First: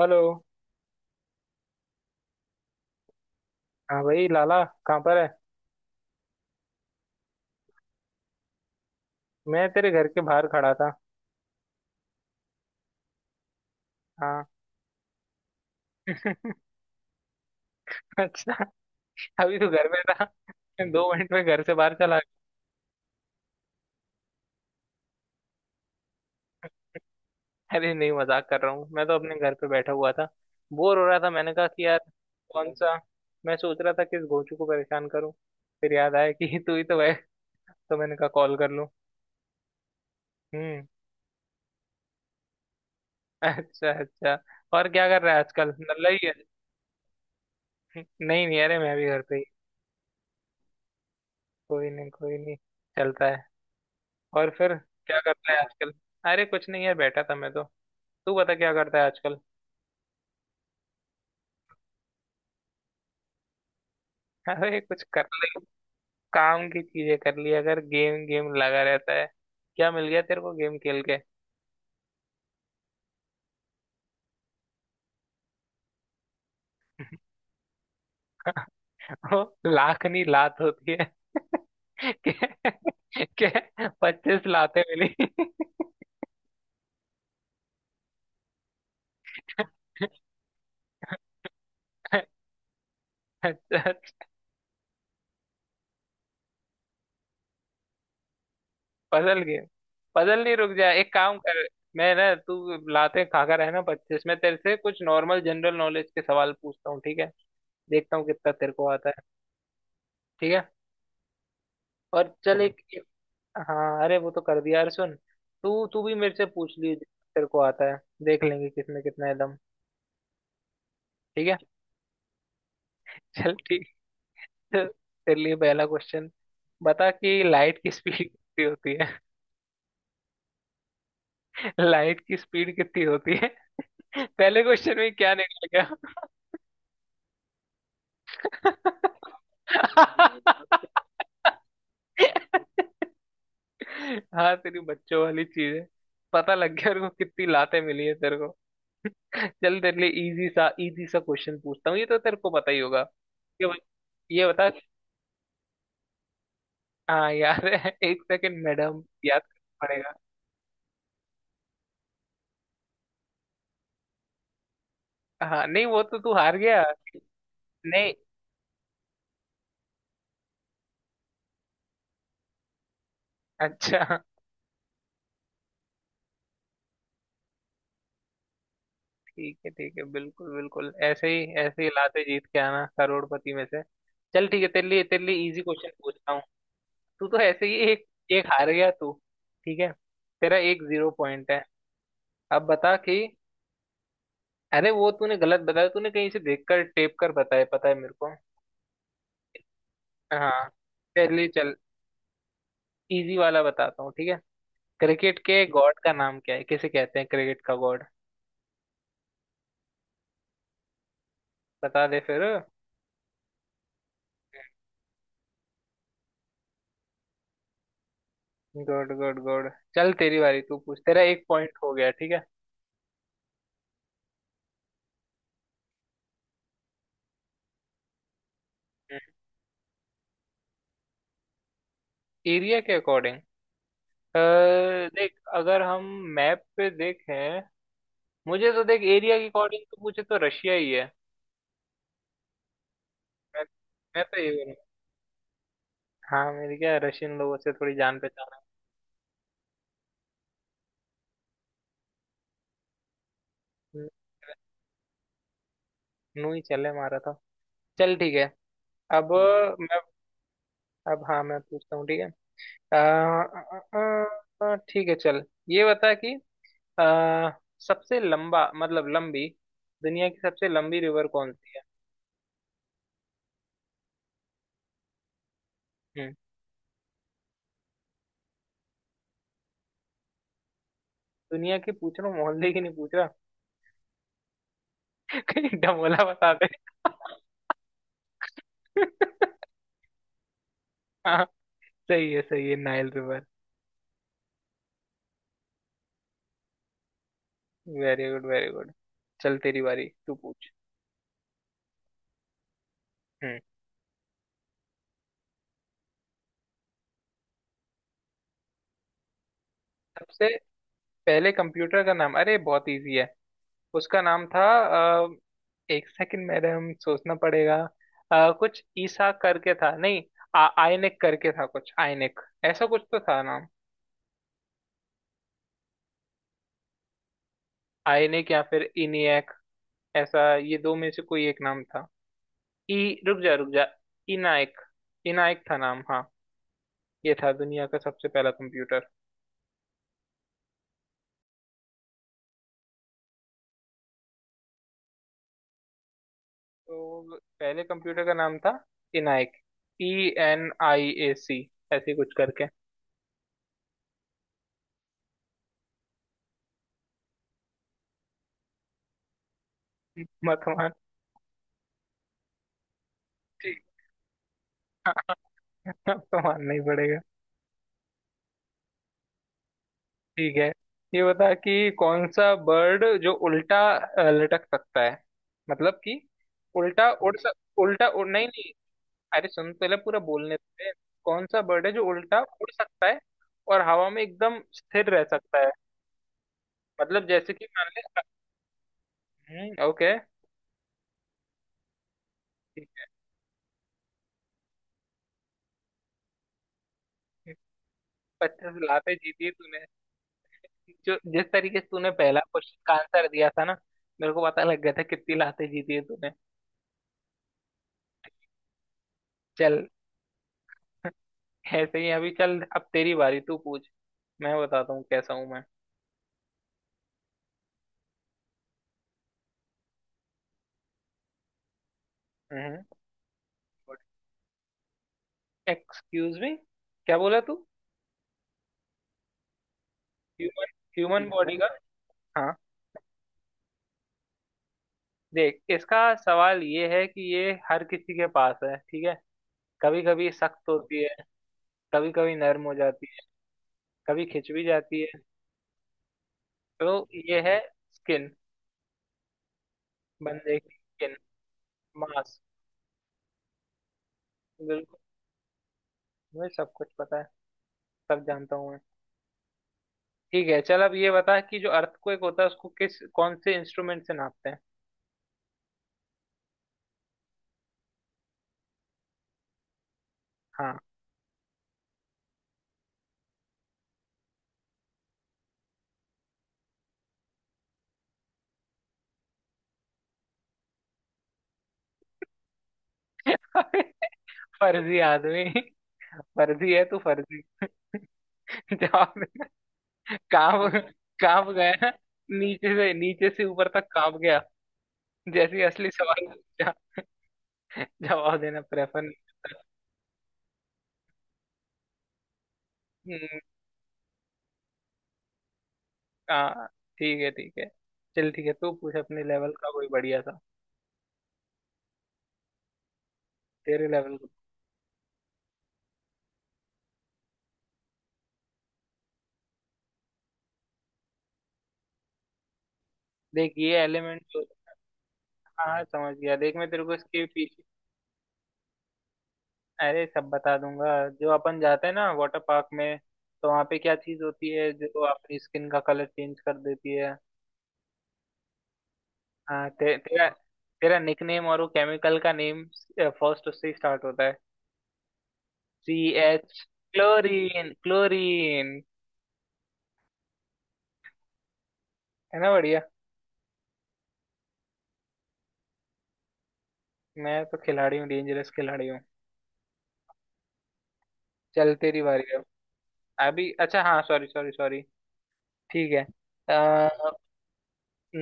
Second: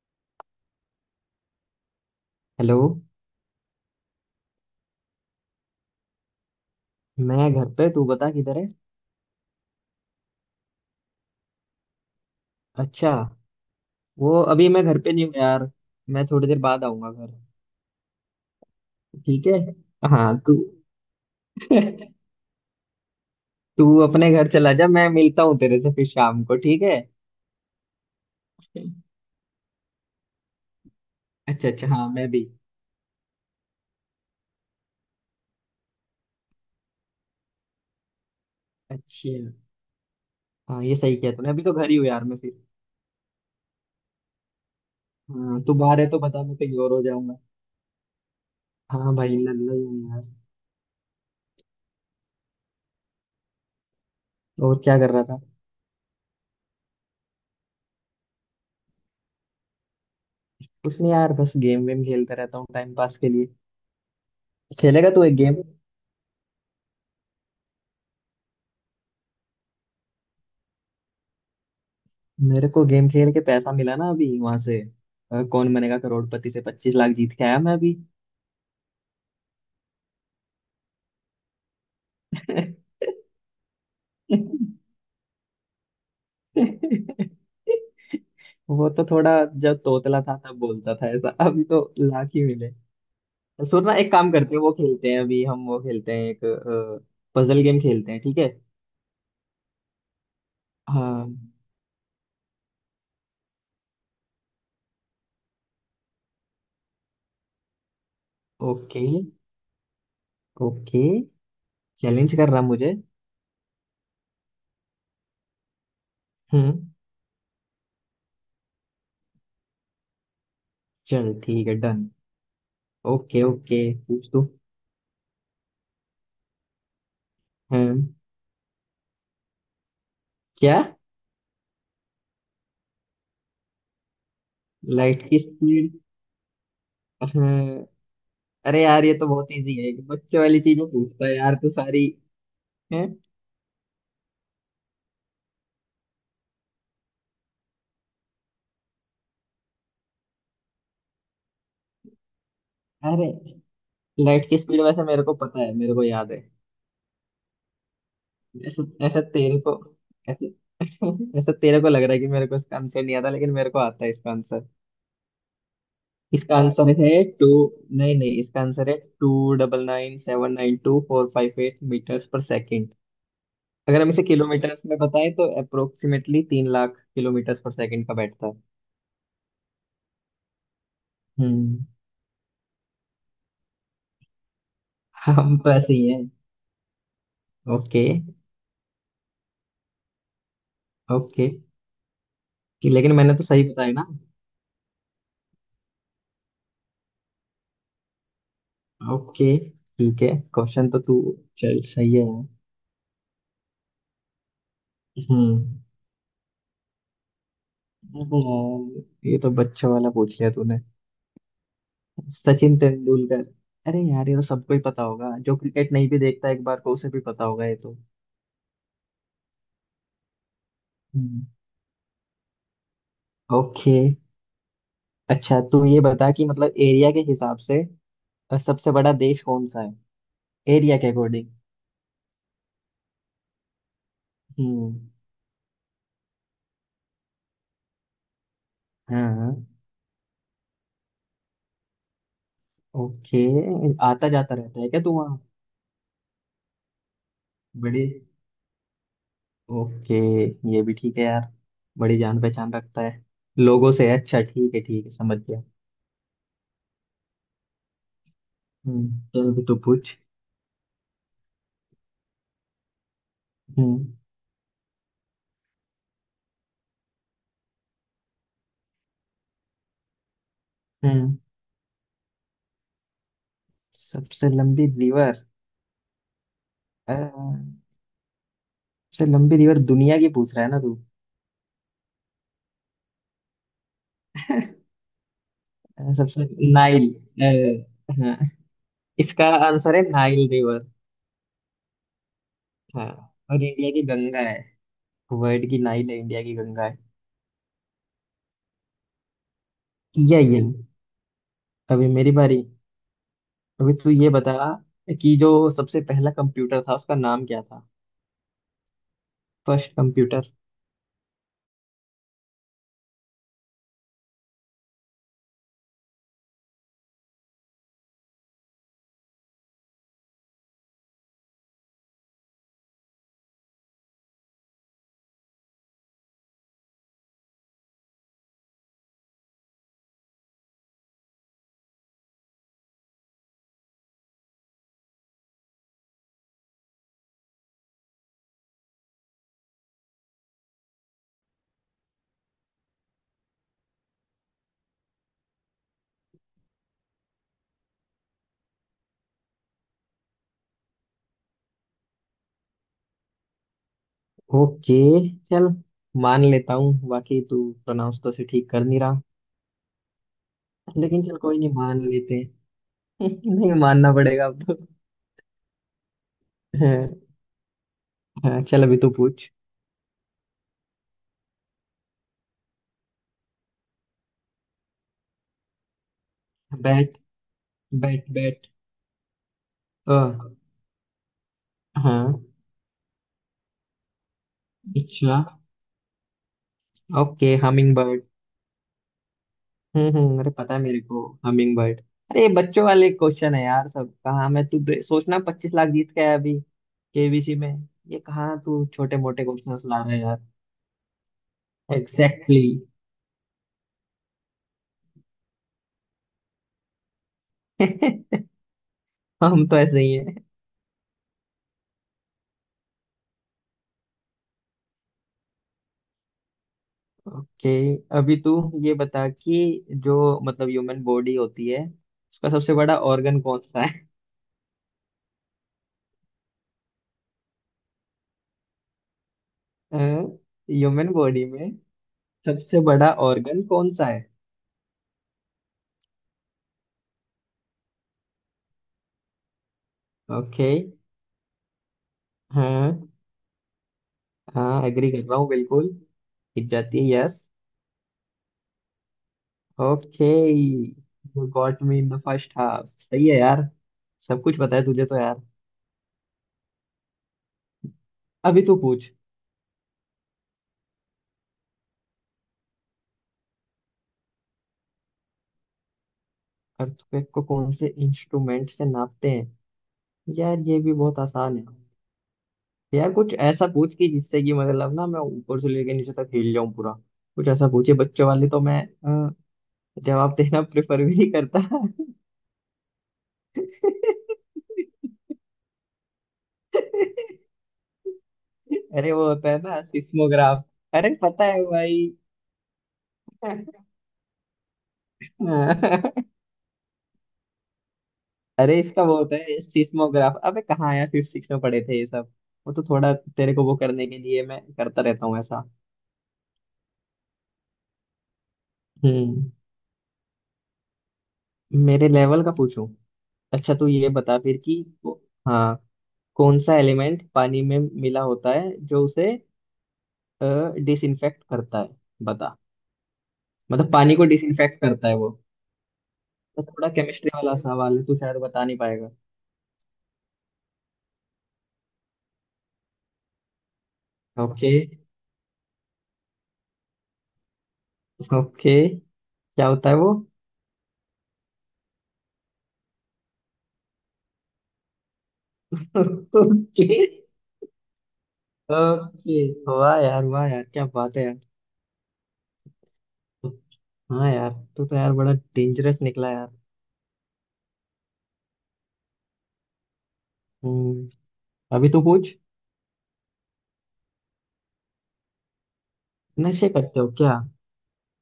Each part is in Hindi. हेलो। हेलो। हाँ भाई, लाला कहाँ पर है? मैं घर पे, तू बता किधर है? मैं तेरे घर के बाहर खड़ा था। अच्छा। वो हाँ। अभी मैं घर पे नहीं हूँ यार। मैं थोड़ी देर बाद आऊंगा घर। अच्छा। ठीक है। अभी तो घर में था। हाँ, तू मैं 2 मिनट में घर से बाहर चला गया। तू अपने घर चला जा, मैं मिलता हूँ तेरे से फिर शाम को, ठीक है। अरे नहीं, मजाक कर रहा हूँ, मैं तो अपने घर पे बैठा हुआ था। बोर हो रहा था, मैंने कहा अच्छा कि अच्छा, यार, हाँ मैं भी। कौन सा, मैं सोच रहा था किस गोचू को परेशान करूँ, फिर याद आया कि तू ही तो है, तो मैंने कहा कॉल कर लूँ। अच्छा। हाँ हम्म। ये सही किया तूने, अभी तो घर ही हूँ यार मैं फिर। अच्छा अच्छा। और क्या कर रहा है हाँ, आजकल, तू बाहर है नल्ला तो ही है? बता, मैं कहीं और हो जाऊंगा। नहीं नहीं, अरे मैं भी हाँ घर भाई, पे ही। लल्ला ही हूँ यार। कोई नहीं कोई नहीं, चलता है। और फिर और क्या कर क्या रहा था? करता है आजकल? अरे कुछ नहीं है, बैठा था मैं तो। तू बता क्या करता है आजकल? कुछ नहीं यार, बस गेम वेम खेलता रहता हूँ टाइम पास के लिए। अरे कुछ खेलेगा तू कर एक गेम? ले, काम की चीजें कर लिया अगर गेम गेम लगा रहता है। क्या मिल गया तेरे को गेम खेल के? मेरे को गेम खेल के पैसा मिला ना अभी वहां से। कौन बनेगा करोड़पति से 25 लाख जीत के आया मैं अभी। वो लाखनी लात होती है। क्या? क्या? 25 लातें मिली? वो तो थोड़ा जब तोतला था तब बोलता था ऐसा, अभी तो लाख ही मिले। तो सुन ना, एक अच्छा। काम करते हैं, वो खेलते हैं अभी हम, वो खेलते हैं एक पजल गेम खेलते हैं, ठीक है। Puzzle game. पजल नहीं, रुक जा, एक काम हाँ। कर। मैं ना, तू लाते खा कर है ना पच्चीस, मैं तेरे से कुछ नॉर्मल जनरल नॉलेज के सवाल पूछता हूँ, ठीक है? देखता हूँ कितना तेरे को ओके आता है। ठीक है। ओके। और चैलेंज कर चल, रहा चलो एक। मुझे? हाँ अरे वो तो कर दिया यार, सुन, तू तू भी मेरे से पूछ ली हम्म, जितना तेरे को आता है। देख लेंगे किसमें कितना है दम। चल ठीक है। ठीक है, डन। ओके चल ओके। ठीक पूछ तू। है, तेरे लिए पहला क्वेश्चन। बता कि लाइट हाँ। की स्पीड कितनी होती है। क्या? लाइट की स्पीड कितनी होती है? पहले क्वेश्चन में लाइट क्या की निकल स्पीड? गया? अरे यार ये तो बहुत इजी है, बच्चे वाली चीज में पूछता है यार तू सारी है। हाँ, तेरी बच्चों वाली चीज है। पता लग गया और कितनी लातें मिली है तेरे को। चल तेरे लिए इजी सा क्वेश्चन पूछता हूँ, ये तो तेरे को पता ही होगा। अरे ये बत- ये लाइट की बता। स्पीड वैसे मेरे को पता है, मेरे को याद है। हाँ यार, एक सेकंड ऐसा मैडम, ऐसा याद तेरे को करना पड़ेगा। ऐसे। ऐसा तेरे को लग रहा है कि मेरे को इसका आंसर नहीं आता, लेकिन मेरे को आता है इसका आंसर। हाँ नहीं, वो तो तू इसका हार गया। आंसर है टू। नहीं। नहीं नहीं, इसका आंसर है 299,792,458 मीटर्स पर सेकेंड। अगर हम अच्छा इसे किलोमीटर्स में बताएं तो अप्रोक्सीमेटली 3 लाख किलोमीटर्स पर सेकेंड का बैठता है। ठीक है ठीक है, बिल्कुल बिल्कुल, हम्म। ऐसे ही लाते जीत के आना करोड़पति में से। चल ठीक है, तेरे लिए हम इजी तो क्वेश्चन ऐसे ही है। पूछता हूँ। तू तो ऐसे ही। ओके एक एक हार गया तू। ठीक है। तेरा एक जीरो ओके। पॉइंट है। अब कि बता लेकिन कि, मैंने तो सही बताया ना? अरे वो तूने गलत बताया, तूने कहीं से देखकर टेप कर बताया, पता है मेरे को। ओके, ठीक है। हाँ। क्वेश्चन तो तू, चलिए चल, चल सही है यार। इजी वाला बताता हूँ, ठीक है। क्रिकेट के हम्म। गॉड का नाम क्या है, किसे कहते हैं क्रिकेट का गॉड? ये तो बच्चों वाला पूछ लिया तूने। बता दे फिर। सचिन तेंदुलकर। अरे यार ये तो सबको ही पता होगा, जो क्रिकेट नहीं भी देखता एक बार को उसे भी पता होगा ये तो। Good good good. चल तेरी बारी, तू पूछ। तेरा एक हम्म, पॉइंट हो गया, ठीक है। ओके। अच्छा तू ये बता कि मतलब एरिया के हिसाब से सबसे बड़ा देश कौन सा है? एरिया के अकॉर्डिंग। एरिया के अकॉर्डिंग। हम्म, देख अगर हम मैप पे देखें, मुझे तो देख एरिया के हाँ, अकॉर्डिंग तो पूछे तो रशिया ही है। ओके। मैं मैं आता तो ये जाता बोलूँ। रहता है क्या तू वहाँ? हाँ मेरी क्या रशियन लोगों से थोड़ी बड़ी, जान पहचान ओके, ये भी ठीक है यार। बड़ी जान पहचान रखता है लोगों से है। है। अच्छा ठीक है ठीक है, समझ गया। नू ही चले मारा था। चल ठीक है। हम्म, अब चल भी तो मैं, पूछ। अब हाँ मैं पूछता हूँ, ठीक है। आ, हम्म आ, आ, ठीक है चल, ये बता कि, आ, सबसे लंबा मतलब लंबी, दुनिया की सबसे लंबी रिवर हम्म। कौन सी है? सबसे लंबी रिवर? हम्म। अ, सबसे लंबी रिवर दुनिया की पूछ रहा है ना तू? दुनिया की पूछ रहा हूँ, मोहल्ले की नहीं पूछ रहा। कहीं अ, डमोला सबसे बता दे। नाइल, हाँ। इसका आंसर है नाइल रिवर। हाँ, सही है सही है, हाँ, नाइल रिवर। और इंडिया की गंगा है। वर्ल्ड की नाइल है, इंडिया की गंगा है। Very good very good. चल तेरी बारी, तू किया ये? पूछ। अभी मेरी बारी। हम्म। अभी तू ये बता कि जो सबसे पहला कंप्यूटर था उसका नाम क्या था? First computer. सबसे पहले कंप्यूटर का नाम, अरे बहुत इजी है। उसका नाम था 1 सेकंड, मेरे हम सोचना पड़ेगा। कुछ ईसा करके था नहीं, आयनिक करके था, कुछ आयनिक, ऐसा कुछ तो था नाम। आयनिक या फिर इनियक, ऐसा ये दो में से कोई एक नाम था। ई, रुक जा रुक जा, इनायक, इनायक था नाम, हाँ। ये था दुनिया का सबसे पहला कंप्यूटर। तो पहले कंप्यूटर का नाम था इनायक, E N I A C, ऐसे कुछ करके। ओके, चल, मान लेता हूँ बाकी तू प्रोनाउंस तो से ठीक कर नहीं रहा, मत मान। लेकिन चल कोई नहीं, मान लेते हैं। नहीं ठीक। मानना पड़ेगा अब तो। मत मान नहीं। हाँ। हाँ, चल, अभी तू पूछ। ठीक है। ये बता कि कौन सा बर्ड जो उल्टा लटक सकता है, मतलब कि, बैट उल्टा उड़, बैट नहीं बैट नहीं, अरे सुन पहले अ पूरा बोलने दे। कौन सा बर्ड है जो हाँ, उल्टा उड़ सकता है और हवा में एकदम स्थिर रह अच्छा। सकता है? मतलब जैसे ओके, कि मान हमिंग ले। बर्ड। ओके। हम्म, अरे पता है मेरे को हमिंग बर्ड। अरे ये बच्चों ठीक है, वाले क्वेश्चन है यार, सब कहाँ मैं तू सोचना, 25 लाख जीत गया है अभी केबीसी में। ये कहाँ पचास तू लाते छोटे मोटे जीती तूने। क्वेश्चन ला रहा है यार? जो जिस तरीके से तूने पहला एग्जैक्टली, क्वेश्चन का आंसर दिया था ना, मेरे को पता लग गया था कितनी लाते जीती है तूने। exactly. हम चल तो ऐसे ही। ऐसे ही, अभी चल, अब तेरी बारी, तू पूछ। मैं बताता हूँ कैसा हूँ मैं। ओके। अभी तू ये बता कि जो मतलब ह्यूमन बॉडी होती है उसका सबसे बड़ा organ कौन सा है? एक्सक्यूज मी, क्या बोला तू? Human, human human body body का? में हाँ। सबसे बड़ा organ कौन सा है? देख, इसका सवाल ये है कि ये हर किसी के पास है, ठीक है। कभी कभी सख्त ओके। होती है, कभी कभी नरम हो हाँ जाती है, कभी खिंच भी हाँ, जाती एग्री कर है। रहा हूँ बिल्कुल। टिक तो जाती है, ये यस। है स्किन, ओके। बंदे की skin, you got me in the months. First half, सही है यार। सब कुछ पता है बिल्कुल, तुझे तो यार। मुझे सब कुछ पता है, सब जानता अभी हूँ तू मैं। पूछ। ठीक है चल, अब ये बता कि जो अर्थक्वेक होता है उसको किस कौन से इंस्ट्रूमेंट से नापते हैं? अर्थक्वेक को कौन से इंस्ट्रूमेंट से नापते हैं? यार ये हाँ। भी बहुत आसान है। यार कुछ ऐसा पूछ कि जिससे कि मतलब ना मैं ऊपर से लेके नीचे तक हिल जाऊं पूरा। कुछ ऐसा पूछिए बच्चे वाले, तो मैं अ, जवाब देना प्रेफर भी नहीं करता। फर्जी आदमी, फर्जी है तू, फर्जी। अरे जवाब वो होता है देना। ना, सिस्मोग्राफ। कांप। अरे पता कांप है गया, भाई। नीचे से ऊपर तक कांप गया जैसे ही असली सवाल पूछा। जवाब देना अरे इसका प्रेफर। वो होता है सिस्मोग्राफ, अबे कहाँ आया, फिफ्थ सिक्स में पढ़े थे ये सब। वो तो थोड़ा हम्म, तेरे को वो करने के लिए मैं करता रहता हूँ ऐसा। हाँ, ठीक है ठीक है। चल ठीक है, तू पूछ अपने हम्म। लेवल का कोई बढ़िया सा। मेरे लेवल का पूछूं? अच्छा तू तेरे ये लेवल का। बता फिर कि हाँ, कौन सा एलिमेंट पानी में मिला होता है जो उसे डिसइंफेक्ट करता है? बता। देख, ये मतलब पानी एलिमेंट को जो, डिसइंफेक्ट करता है वो, हाँ हाँ, समझ गया, देख तो मैं तेरे थोड़ा को इसके केमिस्ट्री वाला पीछे, सवाल है, तू शायद बता नहीं पाएगा। अरे सब बता दूंगा। जो अपन जाते हैं ना वाटर पार्क में, तो वहाँ पे क्या चीज होती ओके है जो अपनी स्किन का कलर चेंज कर देती है? ओके, क्या हाँ, होता है वो? तेरा तेरा निकनेम और वो केमिकल का नेम फर्स्ट उससे ही स्टार्ट होता है। सी, H, okay chlorine chlorine. Okay. वाह यार, वाह यार, क्या बात है यार! है ना बढ़िया। हाँ यार, तू तो यार बड़ा डेंजरस निकला यार। मैं तो खिलाड़ी हूँ, डेंजरस खिलाड़ी हूँ। हम्म। चल अभी तेरी तो बारी पूछ। है। अभी अच्छा, हाँ सॉरी सॉरी सॉरी, ठीक है। नशे करते हो क्या?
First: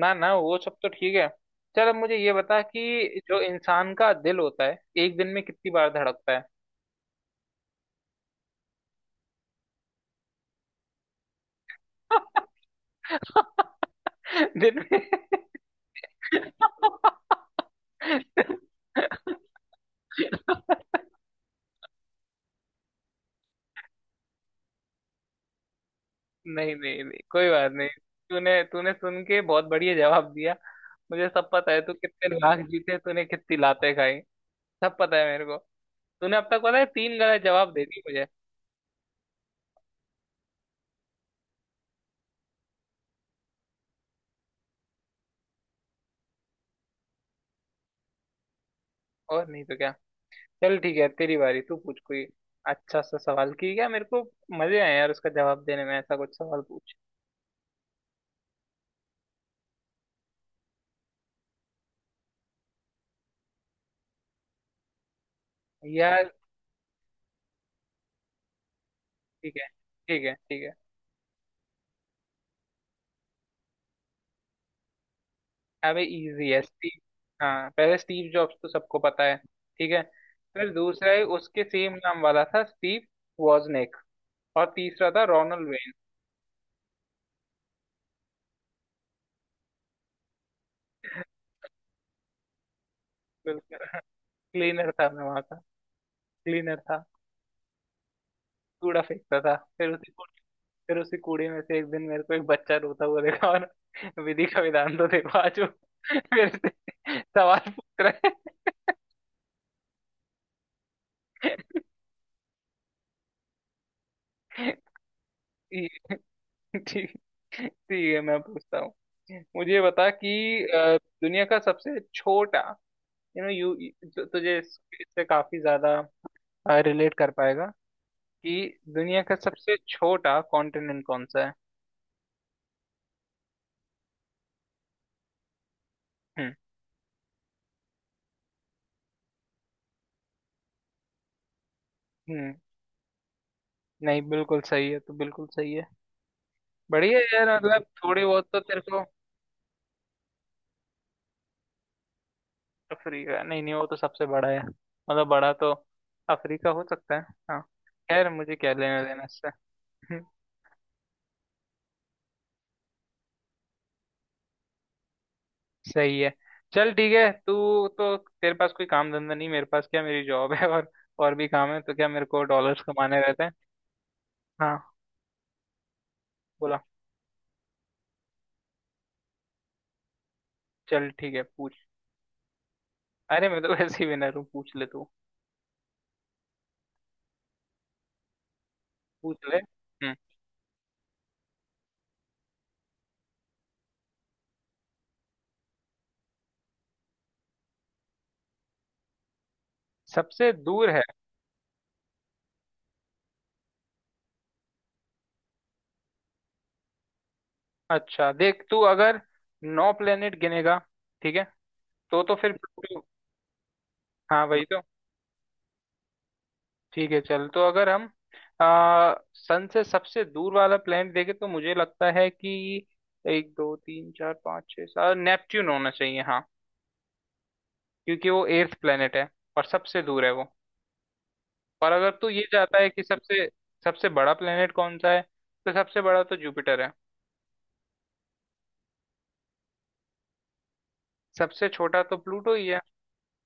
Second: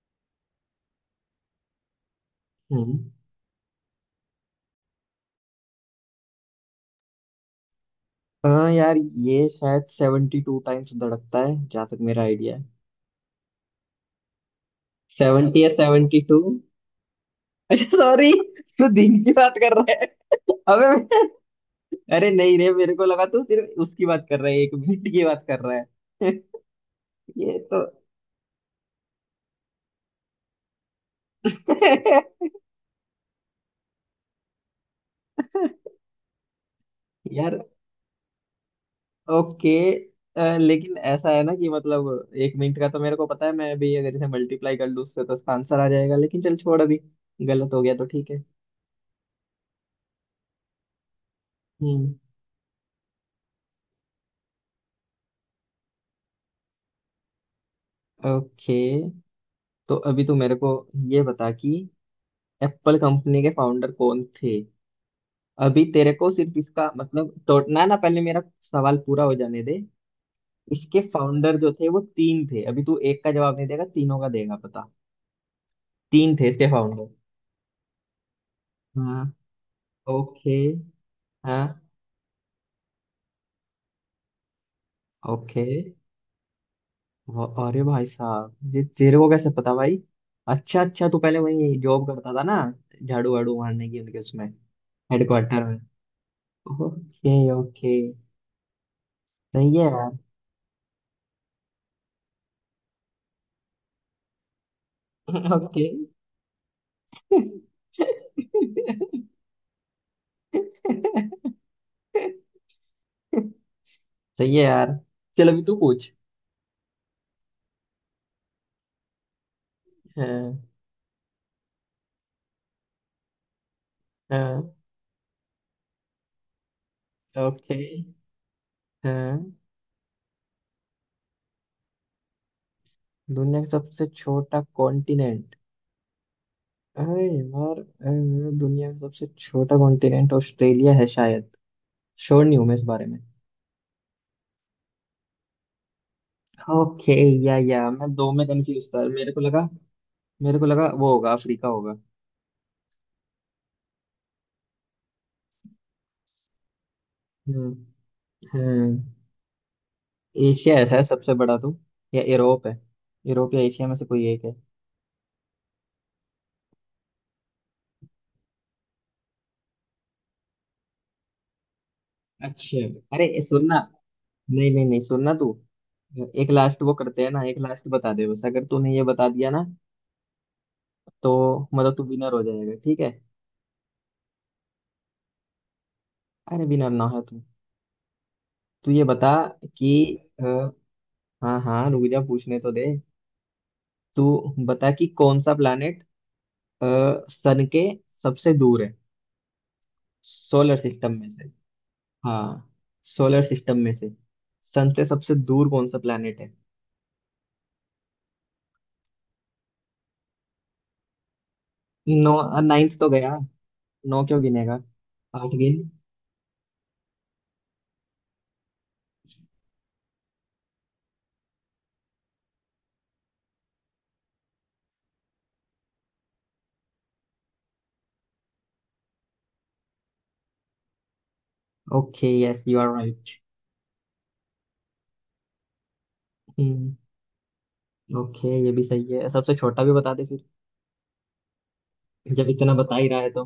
ना ना वो सब तो ठीक है। चल अब मुझे ये बता हम्म। कि जो इंसान का दिल होता है, एक दिन में कितनी बार धड़कता है? हाँ यार, ये शायद 72 टाइम्स धड़कता है, जहाँ तक मेरा आइडिया है। दिन में। 70 या 72? अच्छा सॉरी, तू दिन की बात कर रहा। अबे मैं- अरे नहीं रे, मेरे को लगा तू सिर्फ उसकी बात कर रहा है, एक मिनट की बात कर रहा है। नहीं नहीं नहीं, कोई ये बात तो नहीं, तूने तूने सुन के बहुत बढ़िया जवाब दिया। मुझे सब पता है, तू कितने लाख जीते तूने, कितनी लातें खाई, सब पता है मेरे को। तूने अब तक पता है तीन गलत यार, जवाब दे दिए मुझे, ओके। लेकिन ऐसा है ना कि मतलब एक मिनट का तो मेरे को पता है, मैं भी अगर इसे मल्टीप्लाई कर लूँ उससे तो इसका आंसर आ जाएगा, लेकिन चल छोड़, अभी गलत हो गया तो ठीक है। और नहीं तो क्या। चल ठीक है, तेरी बारी, तू पूछ हम्म, कोई अच्छा सा सवाल की क्या मेरे को मजे आए यार उसका जवाब देने में, ऐसा कुछ सवाल पूछ। ओके। तो अभी तू मेरे को ये बता कि एप्पल कंपनी के फाउंडर कौन थे? अभी तेरे को यार। सिर्फ इसका मतलब, तो ना ना, पहले मेरा सवाल पूरा हो ठीक जाने है दे। ठीक है ठीक है इसके फाउंडर जो थे वो तीन थे, अभी तू एक का जवाब नहीं देगा, तीनों का देगा पता। अबे तीन थे इजी है इसके स्टीव फाउंडर। हाँ पहले स्टीव जॉब्स तो सबको हाँ, पता है ठीक है ओके। फिर दूसरा है उसके हाँ, सेम नाम वाला था स्टीव वॉजनेक और तीसरा था ओके। रोनल वेन अरे भाई साहब, ये तेरे को कैसे पता भाई? अच्छा अच्छा, तू पहले वही जॉब करता था ना, झाड़ू वाड़ू मारने की बिल्कुल उनके उसमें? क्लीनर था मैं वहां का हेडक्वार्टर में? क्लीनर था ओके ओके, कूड़ा फेंकता था सही है फिर यार। उसे फिर उसी कूड़े में से एक दिन मेरे को एक बच्चा रोता हुआ देखा और विधि का विधान तो देखो आज वो ओके, फिर से सवाल पूछ रहा सही है है यार, चल अभी तू पूछ। ठीक ठीक, ठीक है मैं पूछता हूँ, मुझे बता हाँ कि दुनिया का सबसे छोटा, यू नो यू तुझे हाँ, इससे काफी ज्यादा रिलेट कर पाएगा ओके। कि दुनिया का हाँ, सबसे छोटा कॉन्टिनेंट कौन सा है? दुनिया का सबसे छोटा कॉन्टिनेंट? हम्म अरे यार, अरे, दुनिया का सबसे छोटा कॉन्टिनेंट ऑस्ट्रेलिया है शायद, श्योर हम्म। नहीं हूँ मैं इस बारे में। नहीं बिल्कुल सही है, तो बिल्कुल सही है। ओके। बढ़िया है यार, या मतलब मैं थोड़ी दो में बहुत तो तेरे कंफ्यूज था, को। मेरे को लगा, मेरे को लगा वो होगा, अफ्रीका होगा। अफ्रीका नहीं नहीं, वो तो सबसे बड़ा है, मतलब बड़ा तो अफ्रीका हो सकता है। हाँ। हम्म खैर मुझे क्या हम्म। लेना देना इससे। एशिया ऐसा है सबसे बड़ा तो, या यूरोप है, यूरोप या एशिया में से कोई एक है। सही है। चल ठीक है, तू तो, तेरे पास कोई काम धंधा नहीं, मेरे पास क्या, मेरी जॉब है और भी काम है, तो क्या, मेरे को अच्छा। डॉलर्स कमाने अरे ये रहते हैं। सुनना, नहीं नहीं हाँ। नहीं, सुनना तू, एक बोला। लास्ट वो करते हैं ना, एक लास्ट बता दे बस, अगर तूने ये बता दिया ना चल तो ठीक है पूछ। मतलब तू विनर हो जाएगा, ठीक है। अरे मैं तो वैसे ही विनर हूँ, पूछ ले तू। अरे विनर ना हो तू, तू ये बता पूछ ले। कि हम्म। अ, हाँ हाँ रुक जा, पूछने तो दे। तू बता कि कौन सा प्लैनेट सन के सबसे दूर है? सबसे सोलर दूर है? सिस्टम में से, हाँ, सोलर सिस्टम में से सन से सबसे दूर कौन सा प्लैनेट है? अच्छा देख, तू अगर नौ प्लेनेट गिनेगा, ठीक है, तो नौ? तो फिर नाइन्थ प्लूटो। तो गया, नौ क्यों हाँ वही गिनेगा? तो। आठ गिन। ठीक है चल, तो अगर हम सन से सबसे दूर वाला प्लैनेट देखें तो मुझे लगता है कि एक दो तीन चार पाँच छः सात, नेपच्यून होना चाहिए, हाँ, क्योंकि वो एर्थ प्लैनेट है और सबसे दूर है वो। पर अगर ओके, तू ये यस यू चाहता है आर कि राइट। सबसे सबसे बड़ा प्लैनेट कौन सा है, तो सबसे बड़ा तो जुपिटर है। हम्म, ओके, ये भी सही है, सबसे छोटा भी बता दे फिर, सबसे छोटा तो जब प्लूटो ही इतना है। बता ही रहा है तो।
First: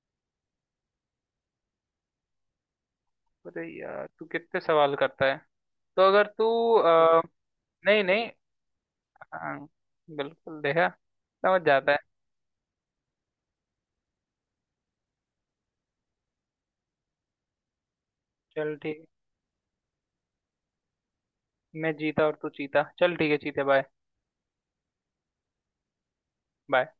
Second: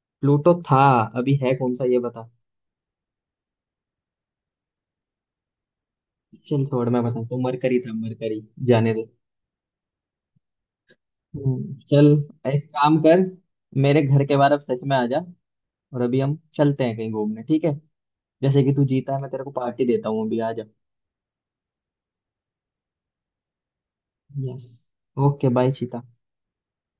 प्लूटो था, अभी है कौन सा ये बता? अरे यार तू कितने सवाल करता है? तो अगर तू, चल छोड़, मैं अ, बताता हूँ, मरकरी था नहीं नहीं, मरकरी, जाने दे। हाँ बिल्कुल, देखा, समझ जाता है। चल, एक काम कर, मेरे घर के बाहर अब सच में आ जा, और अभी हम चलते हैं कहीं घूमने, ठीक है। जैसे कि चल तू ठीक है। जीता है, मैं तेरे को पार्टी देता हूँ, अभी आ जा। मैं जीता और तू चीता, चल ठीक है, चीते bye. Yes. Okay, bye Sita. Bye.